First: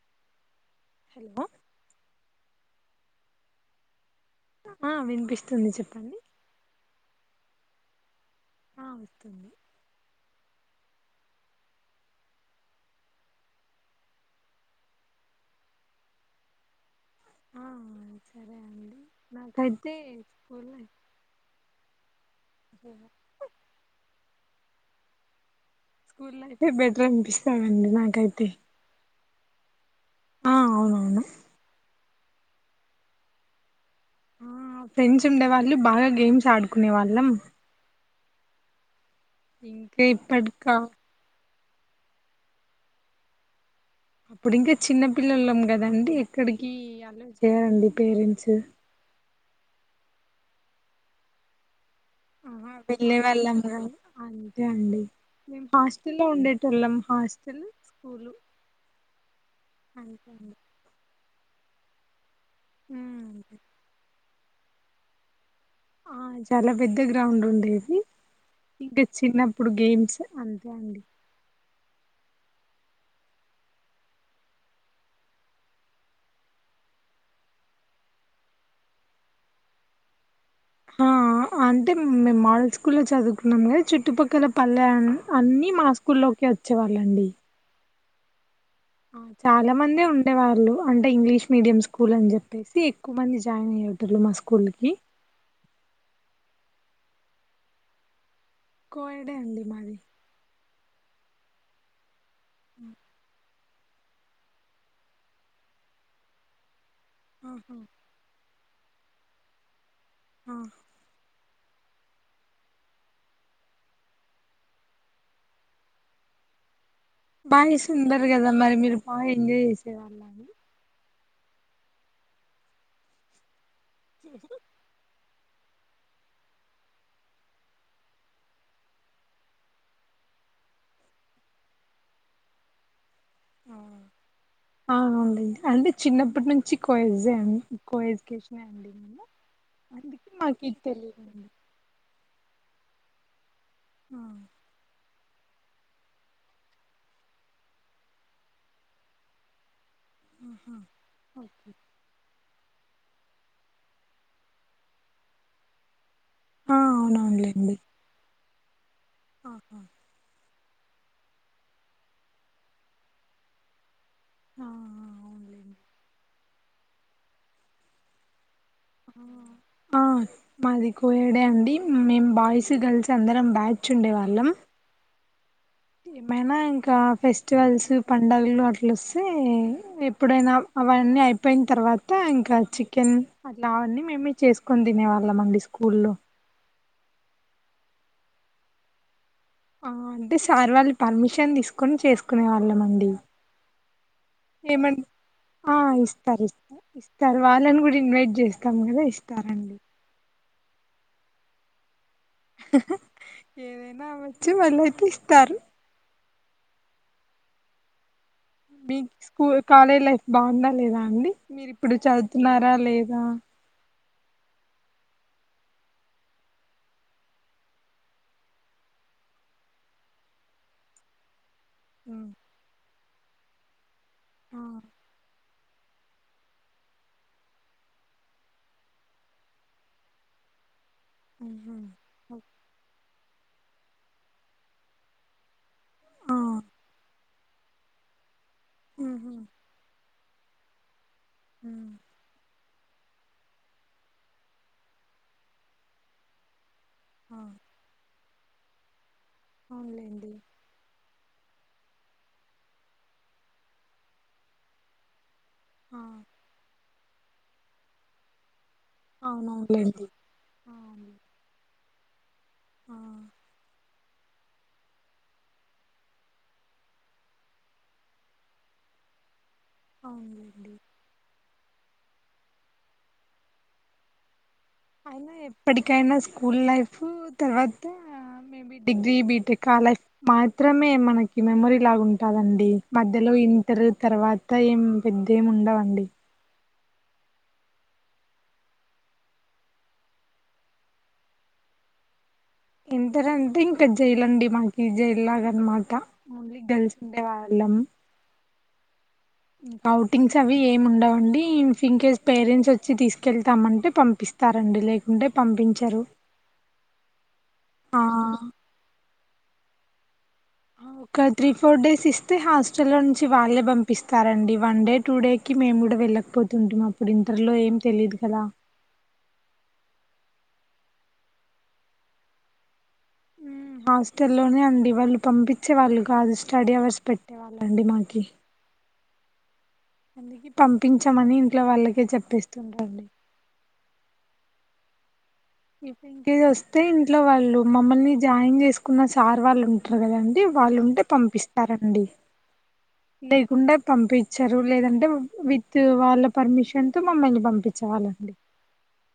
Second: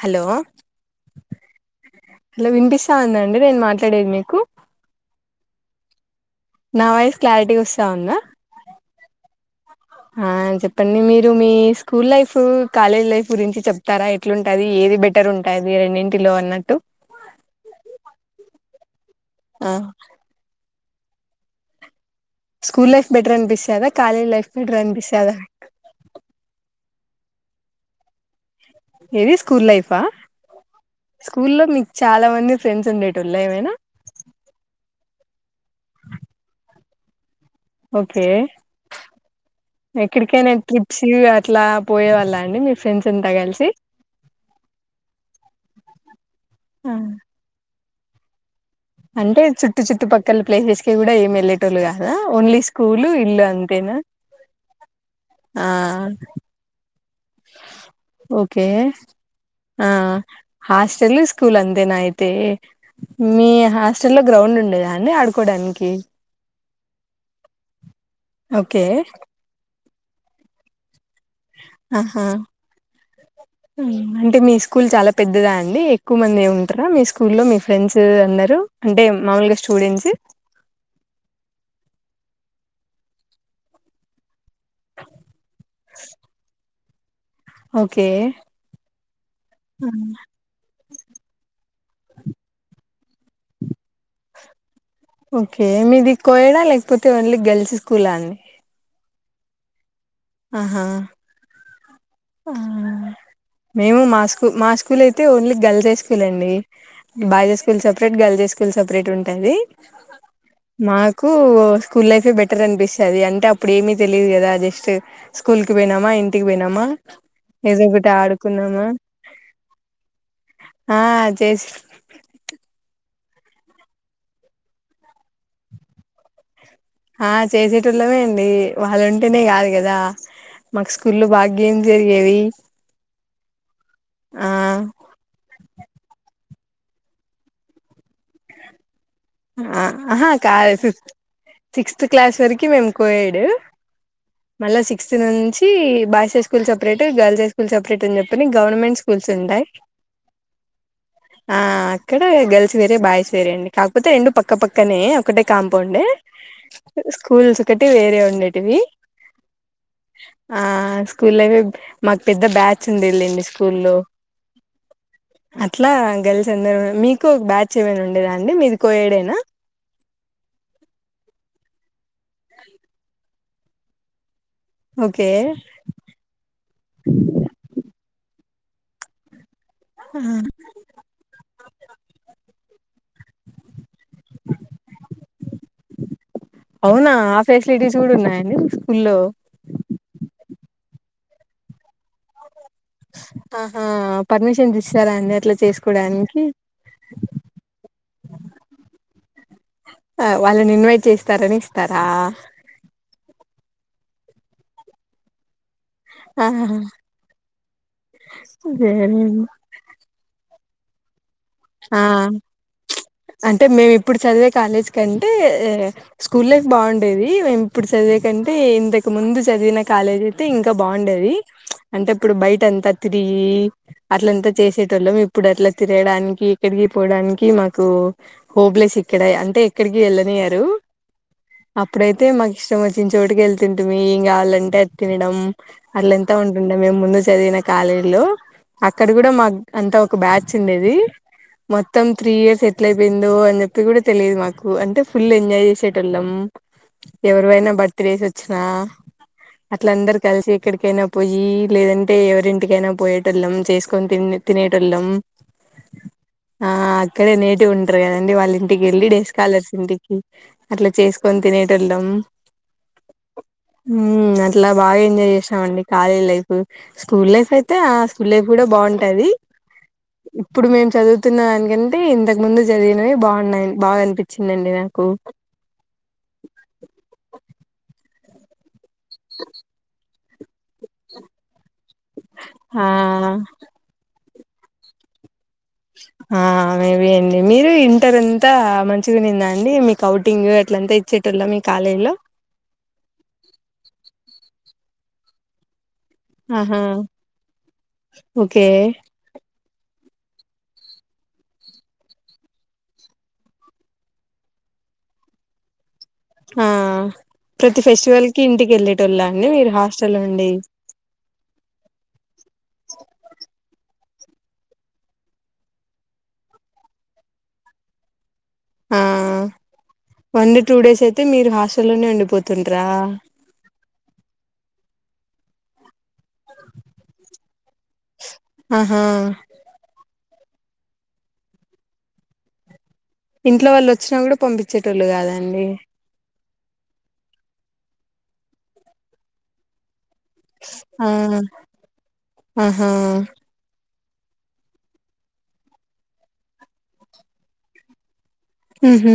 Hello hello hello వినిపిస్తా అండి నేను మాట్లాడేది మీకు ఆ వినిపిస్తుంది చెప్పండి నా వయిస్ క్లారిటీ వస్తాందా ఆ వస్తుంది ఆ చెప్పండి మీరు మీ స్కూల్ లైఫ్ కాలేజ్ లైఫ్ గురించి చెప్తారా ఎట్లుంటది ఏది బెటర్ బెటర్ ఉంటాది రెండింటిలో అన్నట్టు ఆ సరే అండి ఆ నాకైతే స్కూల్ స్కూల్ లైఫ్ బెటర్ అనిపిస్తాదా కాలేజ్ లైఫ్ బెటర్ అనిపిస్తాదా స్కూల్ లైఫే బెటర్ అనిపిస్తాందండి నాకైతే ఏది స్కూల్ లైఫా ఆ అవునవును స్కూల్లో మీకు చాలా మంది ఫ్రెండ్స్ ఉండేటోల్లు ఏమైనా ఆ కునే వాళ్ళం ఓకే ఇంకా ఎక్కడికైనా ఇప్పటికా ట్రిప్స్ ఈ ఇట్లా పోయే వాళ్ళ అండి మీ ఫ్రెండ్స్ అంతా కలిసి అప్పుడు ఇంకా చిన్న పిల్లోలం కదండి ఎక్కడికి ఆ అల్లో చేయరండి పేరెంట్స్ అంటే చుట్టు చుట్టు పక్కల ప్లేసెస్ కి కూడా ఏమి వెళ్ళేటోళ్ళు కదా ఓన్లీ ఆహా స్కూలు వెళ్ళే ఇల్ అంతేనా మేం ఆ హాస్టల్లో ఉండేటోల్లం ఓకే ఆ అంతే అండి హాస్టెల్ స్కూ స్కూల్ అంతేనా అయితే ఉమ్ అంతే మీ హాస్టల్ లో గ్రౌండ్ ఉండేదా ఆడుకోవడానికి ఆ చాలా పెద్ద గ్రౌండ్ ఉండేది ఓకే ఇంకా చిన్నప్పుడు గేమ్ అంతే అండి ఆహా మ్ అంటే మీ స్కూల్ చాలా పెద్దదా అండి ఎక్కువ మంది ఉంటారా మీ స్కూల్ లో మీ ఫ్రెండ్స్ అందరు అంటే మామూలుగా స్టూడెంట్స్ ఆ అంటే మేము మాడల్ స్కూల్లో చదువుకున్నాం కదా చుట్టుపక్కల పల్లె అని అన్నీ మా స్కూల్లోకి వచ్చేవాళ్ళండి ఓకే ఆ చాలా ఆ! మందే ఉండే వాళ్ళు అంటే ఇంగ్లీష్ మీడియం స్కూల్ అని చెప్పేసి ఎక్కువ మంది జాయిన్ అయ్యేటర్లు మా స్కూల్కి ఓకే మీది కోయడా లేకపోతే ఓన్లీ గెల్స్ స్కూలా అండి కోయడే అండి మాది ఆహా ఆ ఉ మేము మా స్కూల్ మా స్కూల్ అయితే ఓన్లీ గర్ల్స్ హై స్కూల్ అండి బా చే ఆహా స్కూల్ సెపరేట్ గర్ల్ చే స్కూ ఫుల్ సపరేట్ ఉంటుది ఆ మాకు స్కూల్ లైఫే బెటర్ అనిపిస్తది అంటే అప్పుడు ఏమీ తెలిదు కదా జస్ట్ స్కూల్కి పోయినామా ఇంటికి పోయినామా బానే ఏదో ఒకటి సుందర కదా మరి ఆడుకున్నామా మీరు బాగా ఎంజాయ్ చేసే వాళ్ళ అండి చేస్ చి ఆ చేసేటోళమే అండి వాళ్ళు ఉంటేనే కాదు కదా మాకు స్కూల్లో బాగా గేం జరిగేవి ఆ అవునండి అంటే చిన్నప్పటి నుంచి కోయిజ కో ఎడ్యుకేషనే అండి ఆ అందుకే ఆహా మాకు కాదు ఇది ఫిఫ్త్ తెలియదండి సిక్స్త్ క్లాస్ వరకి మేము కోయాడు ఆ మళ్ళా సిక్స్ నుంచి boys high school separate girls high school separate అని చెప్పని గవర్నమెంట్ స్కూల్స్ ఉంటా్ ఆహా ఆ ఓకే అక్కడ గర్ల్స్ వేరే బాయ్స్ వేరే అండి కాక పోతే రెండు పక్క పక్కనే ఒకటే కాంపౌండ్ే ఆ స్కూల్స్ ఒకటి వేరే ఉండే ఆఓహో ఆ స్కూల్ మాకు పెద్ద బ్యాచ్ ఉంది వెళ్ళండి స్కూల్లో ఆ ఆ, అవునులేండి అట్లా గల్స్ అందరు మీకు బ్యాచ్ ఏమైనా ఉండేదా అండి మీది కోయేడేనా ఆ మాది కోయడే అండి మేం బాగా వయసు గర్ల్స్ అందరం బ్యాచ్ ఉండేవాళ్ళం ఓకే ఏమైనా ఇంకా ఫెస్టివల్స్ పడుగలు అట్లొస్తే ఎప్పుడైనా అవన్నీ అయిపో అ పోయిన తర్వాత ఇంకా చికెన్ అట్లా అవన్నీ మేమే చేసుకొని తినేవాళ్ళ అండి స్కూల్లో అవునా ఆ ఫెసిలిటీస్ కూడా ఉన్నాయండి స్కూల్లో ఆ అంటే సార్ వాళ్ళు పర్మిషన్ తీసుకొని చేసుకునే వాళ్ళం అండి పర్మిషన్ ఏమంటే ఇస్తా అ ఆ ఇస్తారు ఇస్తారు ఇస్తారు వాళ్ళని కూడా ఇన్వైట్ చేస్తాం కదా ఇస్తారండి ఆ వాళ్ళని ఇన్వైట్ చేస్తారని ఇస్తారా ఏదైనా అ వచ్చి మళ్ళీ అయితే ఇస్తారు ఆ మీ స్కూ కాలేజ్ లైఫ్ బాగుందా లేదా అండి మీరిప్పుడు ఆ చదువుతున్నారా లేదా అంటే మేము ఇప్పుడు చదివే కాలేజ్ కంటే స్కూల్ బాగుండేది మేము ఇప్పుడు చదివే కంటే ఇంద ఇక ముందు చదివిన కాలేజీ అయితే ఇంకా బాగుండది అంటే ఉమ్. ఇప్పుడు బయట అంతా తిరిగి అట్లంతా ఆ చేసేట వాళ్ళం ఇప్పుడు అట్లా తిరగాడానికి ఎక్కడికి పోవడానికి మాకు హోప్లెస్ ఇక్కడ అంటే ఎక్కడికి వెళ్ళనియ్యారు ఆహా అప్పుడైతే మాకు ఇష్టం వచ్చి చోటుకి వెళ్ తంటుమి ఏం కావాలంటే తినడం అట్ల ఎంత ఆ ఉంటుండ మేము ముందు చదివిన కాలే హలో అక్కడ కూడా ఉహు మాకు అంత ఒక బ్యాచ్ ఉండేది ఉమ్. మొత్తం త్రీ ఇయర్స్ ఎట్ల అయిపోయిందో అని చెప్పి కూడా తెలియదు మాకు అంటే ఫుల్ ఎంజాయ్ చేసేటోళ్ళం ఆ ఎవరువైనా బర్త్ డేస్ వచ్చినా అట్లందరు అవునులేండి కలిసి ఎక్కడికైనా పోయి లేదంటే ఎవరింటికైనా పోయేట వాళ్ళం చేసుకొని త తినేట వాళ్ళం ఆ ఆ అక్కడే నేటి ఉంటారు కదండి వాళ్ళ ఇంటికి వెళ్లిి డే స్కాలర్స్ అవునవునులేండి ఇంటికి ఆ అట్లా అవును చేసుకొని తినే తినడం ఆ అట్లా బాగా ఎంజాయ్ చేసామ అండి కాలేజ్ లైఫ్ స్కూల్ లైఫ్ అయితే ఆ స్కూల్ లైఫ్ కూడా బాగుంటుది ఇప్పుడు అవునులేండి మేము చదువుతున్న దానికంటే ఇంతకు ముందు చదివినవి బాగున్నాయి బాగా అనిపించింది అయినా ఎప్పటికైనా స్కూల్ లైఫ్ తర్వాత మేబీ డిగ్రీ బీటెక్ ఆ లైఫ్ మాత్రమే మనకి మెమొరీ ఇలాగుంటాదండి ఆ మధ్యలో ఇంటర్ తర్వాత ఏం పెద్దేమి ఉండవు ఆ మేబ అండి మీరు ఇంటర్ అంతా మంచిగా నిందా అండి మీకు అఔటింగ్ అట్లంతా ఇచ్చేటల్ల మీకు కాలేజీలో ఇంటర్ అంటే ఇంకా జైలు అండి మాకి జైలు లాగ అనమాట ఓన్లీ ఆహా గర్ల్స్ ఉండే వాళ్ళం ఓకే అౌటింగ్స్ అవి ఏమి ఉండవుండి ఇన్ఫ్ ఇన్ కేస్ పేరెంట్స్ వచ్చి తీసుకెళ్తామ అంటే పంపిస్తా తారండి లేకుంటే పంపించరు ఆ ప్రతి ఆ ఫెస్టివల్ కీ ఇంటికెళ్ళేటోల్లాండి మీరు హాస్టల్లొ ఒక త్రీ ఫోర్ డేస్ ఇస్తే హాస్టల్లో చ్చి వాళ్ళే పంపిస్తారండి వన్ డే టూ డేకి మేము గూడ వెళ్ళకపోతుంటిమప్పుడు ఇంటర్లో ఏం తెలియదు కదా ఆ వన్ టూడేసయితే మీరు హాస్టల్లోనే ఉండిపోతుంట్రా మ్మ్ హాస్టల్లోనే అండి వాళ్ళు పంపిచ్చే వాళ్ళు కాదు స్టడీ అవర్స్ పెట్టేవా ళ్ళండి మాకీ ఆహా అందుకే పంపించమని ఇంట్లో వాళ్ళకి చెప్పేస్తుంటండి ఇంట్లో వాళ్ళొచ్చినా గూడా పంపిచ్చేటోళ్ళు గాద ఇప్పింకిదోస్తే ఇంట్లో వాళ్ళు మమ్మల్ని జాయిన్ చేసుకున్న సార్ వాళ్ళున్ టర్ గదండి వాళ్ళు ఉంటే ఆ పంపిస్తారండి ఆహా లేకుండె పంపిచ్చరు లేదంటె విత్ వాళ్ళ పర్మిషన్తో మమ్మల్ని పంపిచ్చెవాళ్ళండి ఊహూ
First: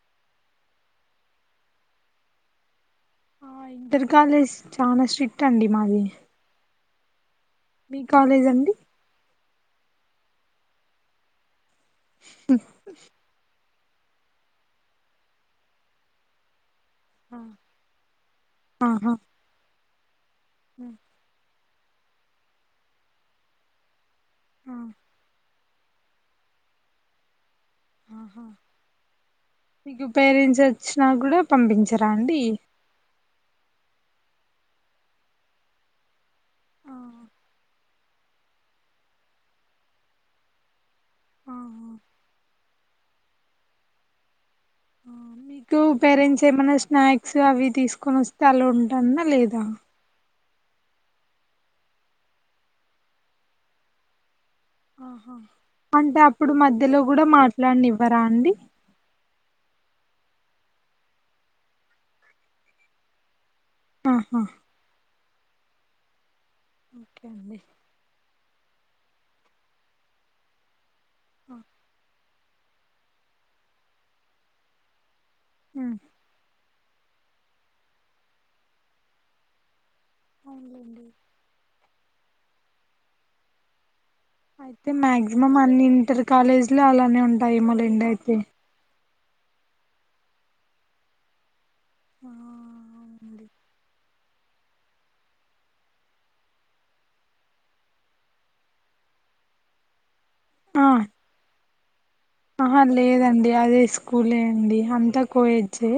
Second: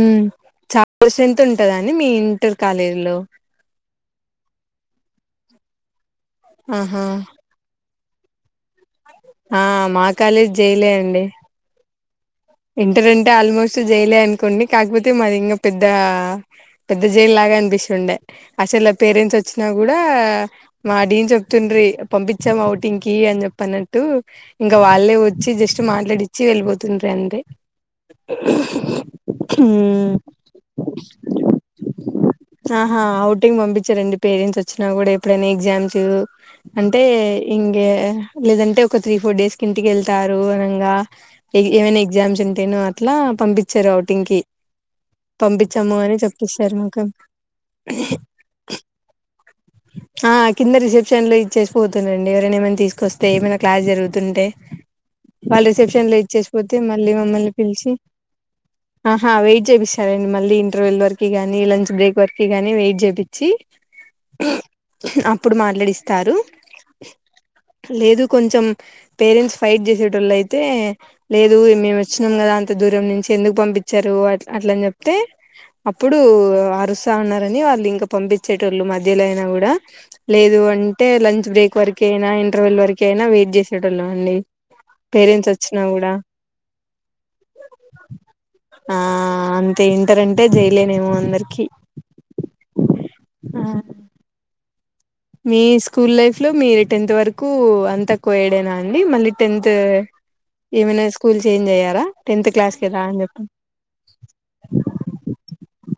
చాల స్టెంత్ ఉంటద అండి మీ ఇంటర్ కాలేజిలో ఆ ఇంటర్ కాలేజ్ చానా స్ట్రిక్ట్ అండి మాది ఆహా మీ కాలేజ్ అండి ఆ మా కాలేజ్ జైలే అండి ఇంటరంటె ఆల్మోస్ట్ జైలే అనుకోండి కాకపోతే మాది ఇంగ పెద్దా పెద్ద జైల్లాగా అనిపిస్తుండె అసలు ఆహా పేరెంట్సొచ్చినా గూడా మా డీన్ చె తుండ్రి పంపిచ్చం అవుటింగ్కి అన్జెప్పనట్టు ఇంగ ఆ, వాళ్ళే వచ్చి జస్ట్ తొ మాట్లాడిచ్చి వెళ్ళబోతుండ్రందె ఆహా మీకు మ్మ్ పేరెంట్స్ వచ్చినా కూడా పంపించరా అండి అహా ఔటింగుంది చ్చారండి పేరెంట్సొచ్చినా గుడా ఎప్పుడైనా ఎగ్జామ్స్ ఆ, అంటే ఇంగే లేదంటే ఒక త్రీ ఫోర్ డేస్కింటికెళ్తారు అనంగా ఆ, ఇ ఏమైనా ఎగ్ అంటేనూ అట్లా పంపిచ్చారు ఔటింగ్ కి [inaudible] మీకూ పంపించాము అని చెప్పిస్తారు పేరెంట్సేమన్నా మాకు స్నాక్స్ అవి తీసుకొనొస్తె అలో ఉంటందా లేదా ఆ కింద రిసెప్షన్ లో ఇచ్చేసి పోతుండే అండి ఎవరైనా ఏమైనా తీసుకొస్తే ఏమైనా క్లాస్ జరుగుతుంటే ఆహా వాళ్లు రిసెప్షన్ లో అంటే అప్పుడు ఇచ్చేసిపో మధ్యలో మళ్ళీ కూడా మమ్మల్ని పిలిచి మాట్లాడనివ్వరా అండి ఆహా వెయిట్ జేపిస్ సరేండి మళ్ళీ ఇంటర్వల్ వరకీ గానీ లంచ్ బ్రేక్ వరకీ గానీ వెయిట్ జేపి చ్చి ఆహా అప్పుడు మాట్లాడిస్తారూ ఓకే అండి కొంచెం పేరెంట్స్ ఫైట్ జెసేటోళ్ళయితే లేదు ఆ, మేమోచ్చి నం గదా అంత దూరం నుంచి ఎందుకు పంపిచ్చరూ అట్ల అట్లన్జెప్తే ఉమ్, అప్పుడూ ఓస్తా ఉన్నారని వాళ్ళు ఇంక పంపిచ్చేటోళ్ళు మధ్యలయినా గూడా లేదు అవునులేండి అంటే లంచ్ బ్రేక్ వరక యినా ఇంటర్వ్యూల్ వరకయినా వెయిట్ జేసేటోళ్లం అండి పేరెంట్సొచ్చినా గూడా కాలేజ్ లో అలానే ఉంటాయి మళ ఇండయితే ఆ అంతే ఇంటరంటె జైలేనేమో అందరికి ఆ ఉంది ఆ మీ స్కూల్ లైఫ్ లో మీరు టెన్త్ వరుకూ అంత కో ఏడేనా అండి మళ్ళీ టెన్త్ ఏమైనా స్కూల్ చేంజ్ అయ్యారా టెన్త్ క్లాస్ అహా కదా అని చెప్పి లేదండి అదే స్కూలే అండి అంతా కోయేడ్జే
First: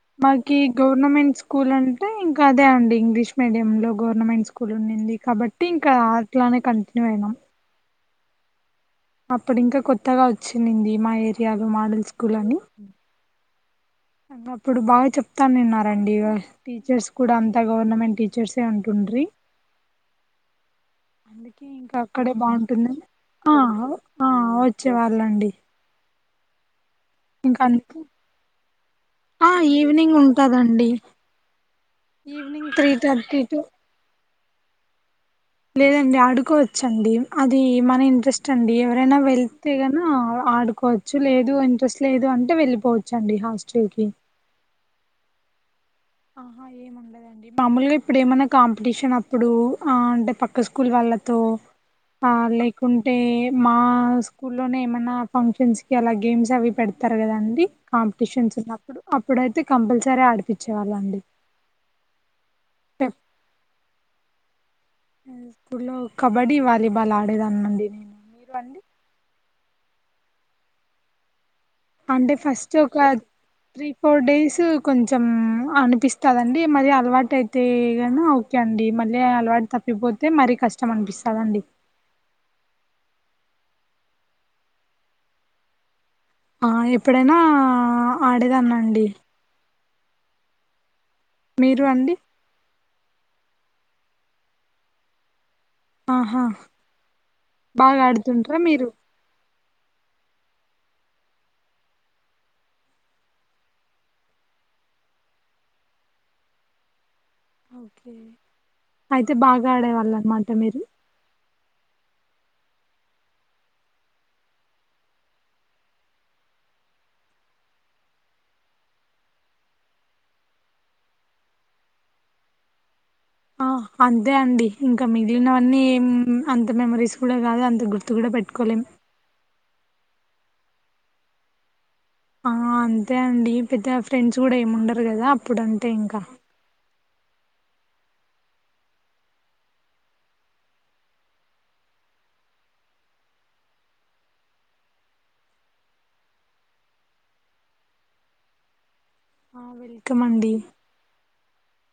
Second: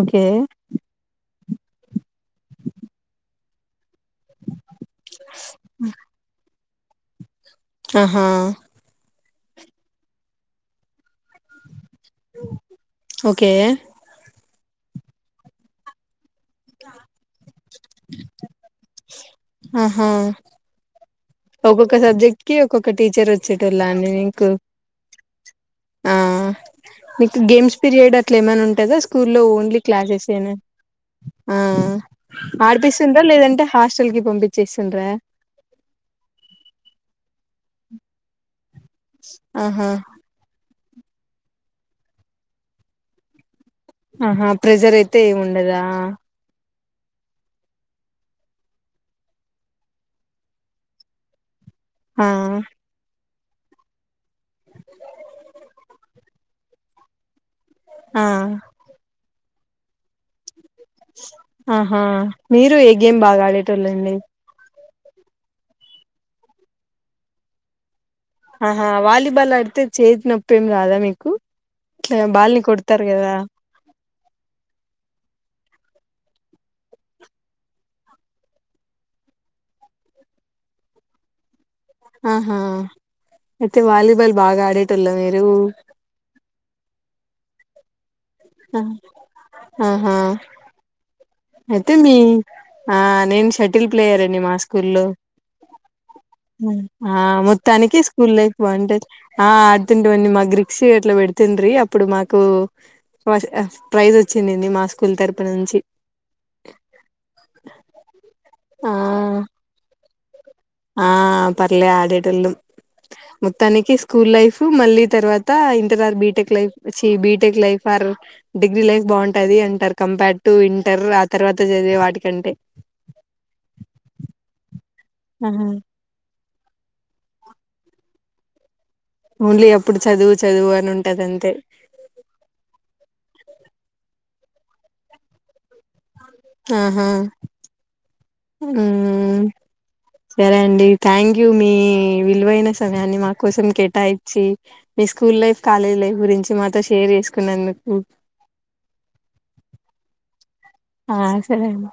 ఓకే మాకీ గవర్నమెంట్ స్కూల్ అంటే ఇంకా అదే అండి ఇంగ్లీష్ మీడియయం లో గవర్నమెంట్ స్కూల్ ఉండింది కాబట్టి ఇంకా అట్లానే కంటిన్యూ అయినాం అహా అప్పుడింక కొత్తగా వచ్చిండింది మా ఏరియాలో మాడల్ స్కూల్ అని కే ఇగ అప్పుడు బాగా చెప్తానిన్నారండి టీచర్స్ కూడా అం అంత గవర్నమెంట్ టీచర్సే ఉంటుండ్రి ఆహా అందుకే ఒక్కొక్క ఇంకా అక్కడే సబ్జెక్ట్ కి ఒక్కొక్క బాగుంటుందని టీచర్ ఆ వచ్చేటోళ్ళా అండి ఆ మీకు వచ్చేవాళ్ళండి ఆ మీకు ఇంకా గేమ్స్ అందుకే పీరియడ్ అట్లా ఏమైనా ఉంటందా స్కూల్లో ఆ ఓన్లీ ఈవినింగ్ క్లాసెస్ ఏనా ఉంటదండి ఆ ఈవినింగ్ త్రీ ఆడిపిస్తుండ్రా థర్టీ టు లేదంటే హాస్టల్ కి పంపించేస్తుండ్రా లేదండి ఆడుకోవచ్చండి అది మన ఇంట్రెస్ట్ అండి ఎవ రైనా ఆహా వెళ్తేగన ఆడుకోవచ్చు లేదు ఇంట్రెస్ట్ లేదు అంటే వెళ్ళిపోవచ్చు అండి హాస్ట ల్కి ప్రెజరైతే ఏముండదా ఆహా మామలుగా ఇప్పుడు ఏమైనా కాంపిటీషన్ అప్పుడు ఆ అంటే పక్క స్కూల్ వాళ్ళతో ఆ లేకుంటే మా స్కూ లోనే ఏమన్నా ఫంక్షన్స్ కలా గేమ్స్ అవి పెడతారు కదాండి ఆ కాంపిటీషన్స్ ఉన్నప్పుడు అప్పుడైతే కంపల్సరీ ఆడిపిచ్ ఆహా మీరు ఏ గేం బాగా ఆడేటోళ్ళండి స్కూల్ ళ్ళో కబడ్డీ వాలీబాల్ ఆడేదనండి నేను మీరు అండి ఆహా వాలీబాల్ ఆడితే చేతి నొప్పిేం రాదా మీకు ఇట్లా అంటే బాల్ని ఫస్ట్ ఒక కొడుతారు కదా త్రీ ఫోర్ డేస్ కొంచెం అనిపిస్తదండి మరి అలువాటైతేగిన ఓకే అండి మ మళ్ళీ అలవాటు తప్పిపోతే మరీ కష్టం అనిపిస్తదండి ఆహా అయితే వాలీబాల్ బాగా ఆడేటోళ్ల మీరు ఆ ఎప్పుడైనా ఆ ఆడేదన్నండి ఆహా మీరు అయితే మీ అండి ఆ నేను షటిల్ ప్లేయర్ అండి మా స్కూల్లో ఆహా ఆ మొత్తానికి బాగా స్కూల్ లైఫ్ ఆడుతుంటారా మీరు బాగుంటది ఆ ఆ అడుతుంటిమండి మా గ్రిక్స అట్లా పెడుతుండీ అప్పుడు మాకు ఫ ప్రైజ్ వచ్చిడింది మా స్కూల్ తరపు నుంచి ఓకే అయితే ఆ బాగా ఆడేవాళ్ళు అన్నమాట మీరు ఆ పర్లే ఆడేటోలం మొత్తానికి స్కూల్ లైఫ్ మళ్ళీ తర్వాత ఇంటర్ ఆర్ బీటెక్ లైఫ్ చి BTech life or degree life బాగుంటది అంటారు కంపేర్ టు ఇంటర్ ఆ తర్వాత చదివే వాటికంటే ఆ అంతే అండి ఇంకా ఆహా మిగిలినవన్నీ ఎం అంత మెమరీస్ కూడా కాదు అంత గుర్తు కూడా పెట్టుకోలేం ఓన్లీ అప్పుడు చదువు చదువు అని ఉంటది అంతే ఆ అంతే అండి పెద్దగ ఫ్రెండ్స్ కూడా ఏముండరు కదా అప్పుడు అంతె ఇంకా ఆహా మ్మ్ సరే అండి థ్యాంక్ యూ మీ విలువైన సమయాన్ని మా కోసం కేటాయించిి మీ స్కూల్ లైఫ్ కాలేజ్ లైఫ్ గురించి మాతో షేర్ చేసుకున్నందుకు ఆ వెల్కమ్ అండి ఆ సరే అండి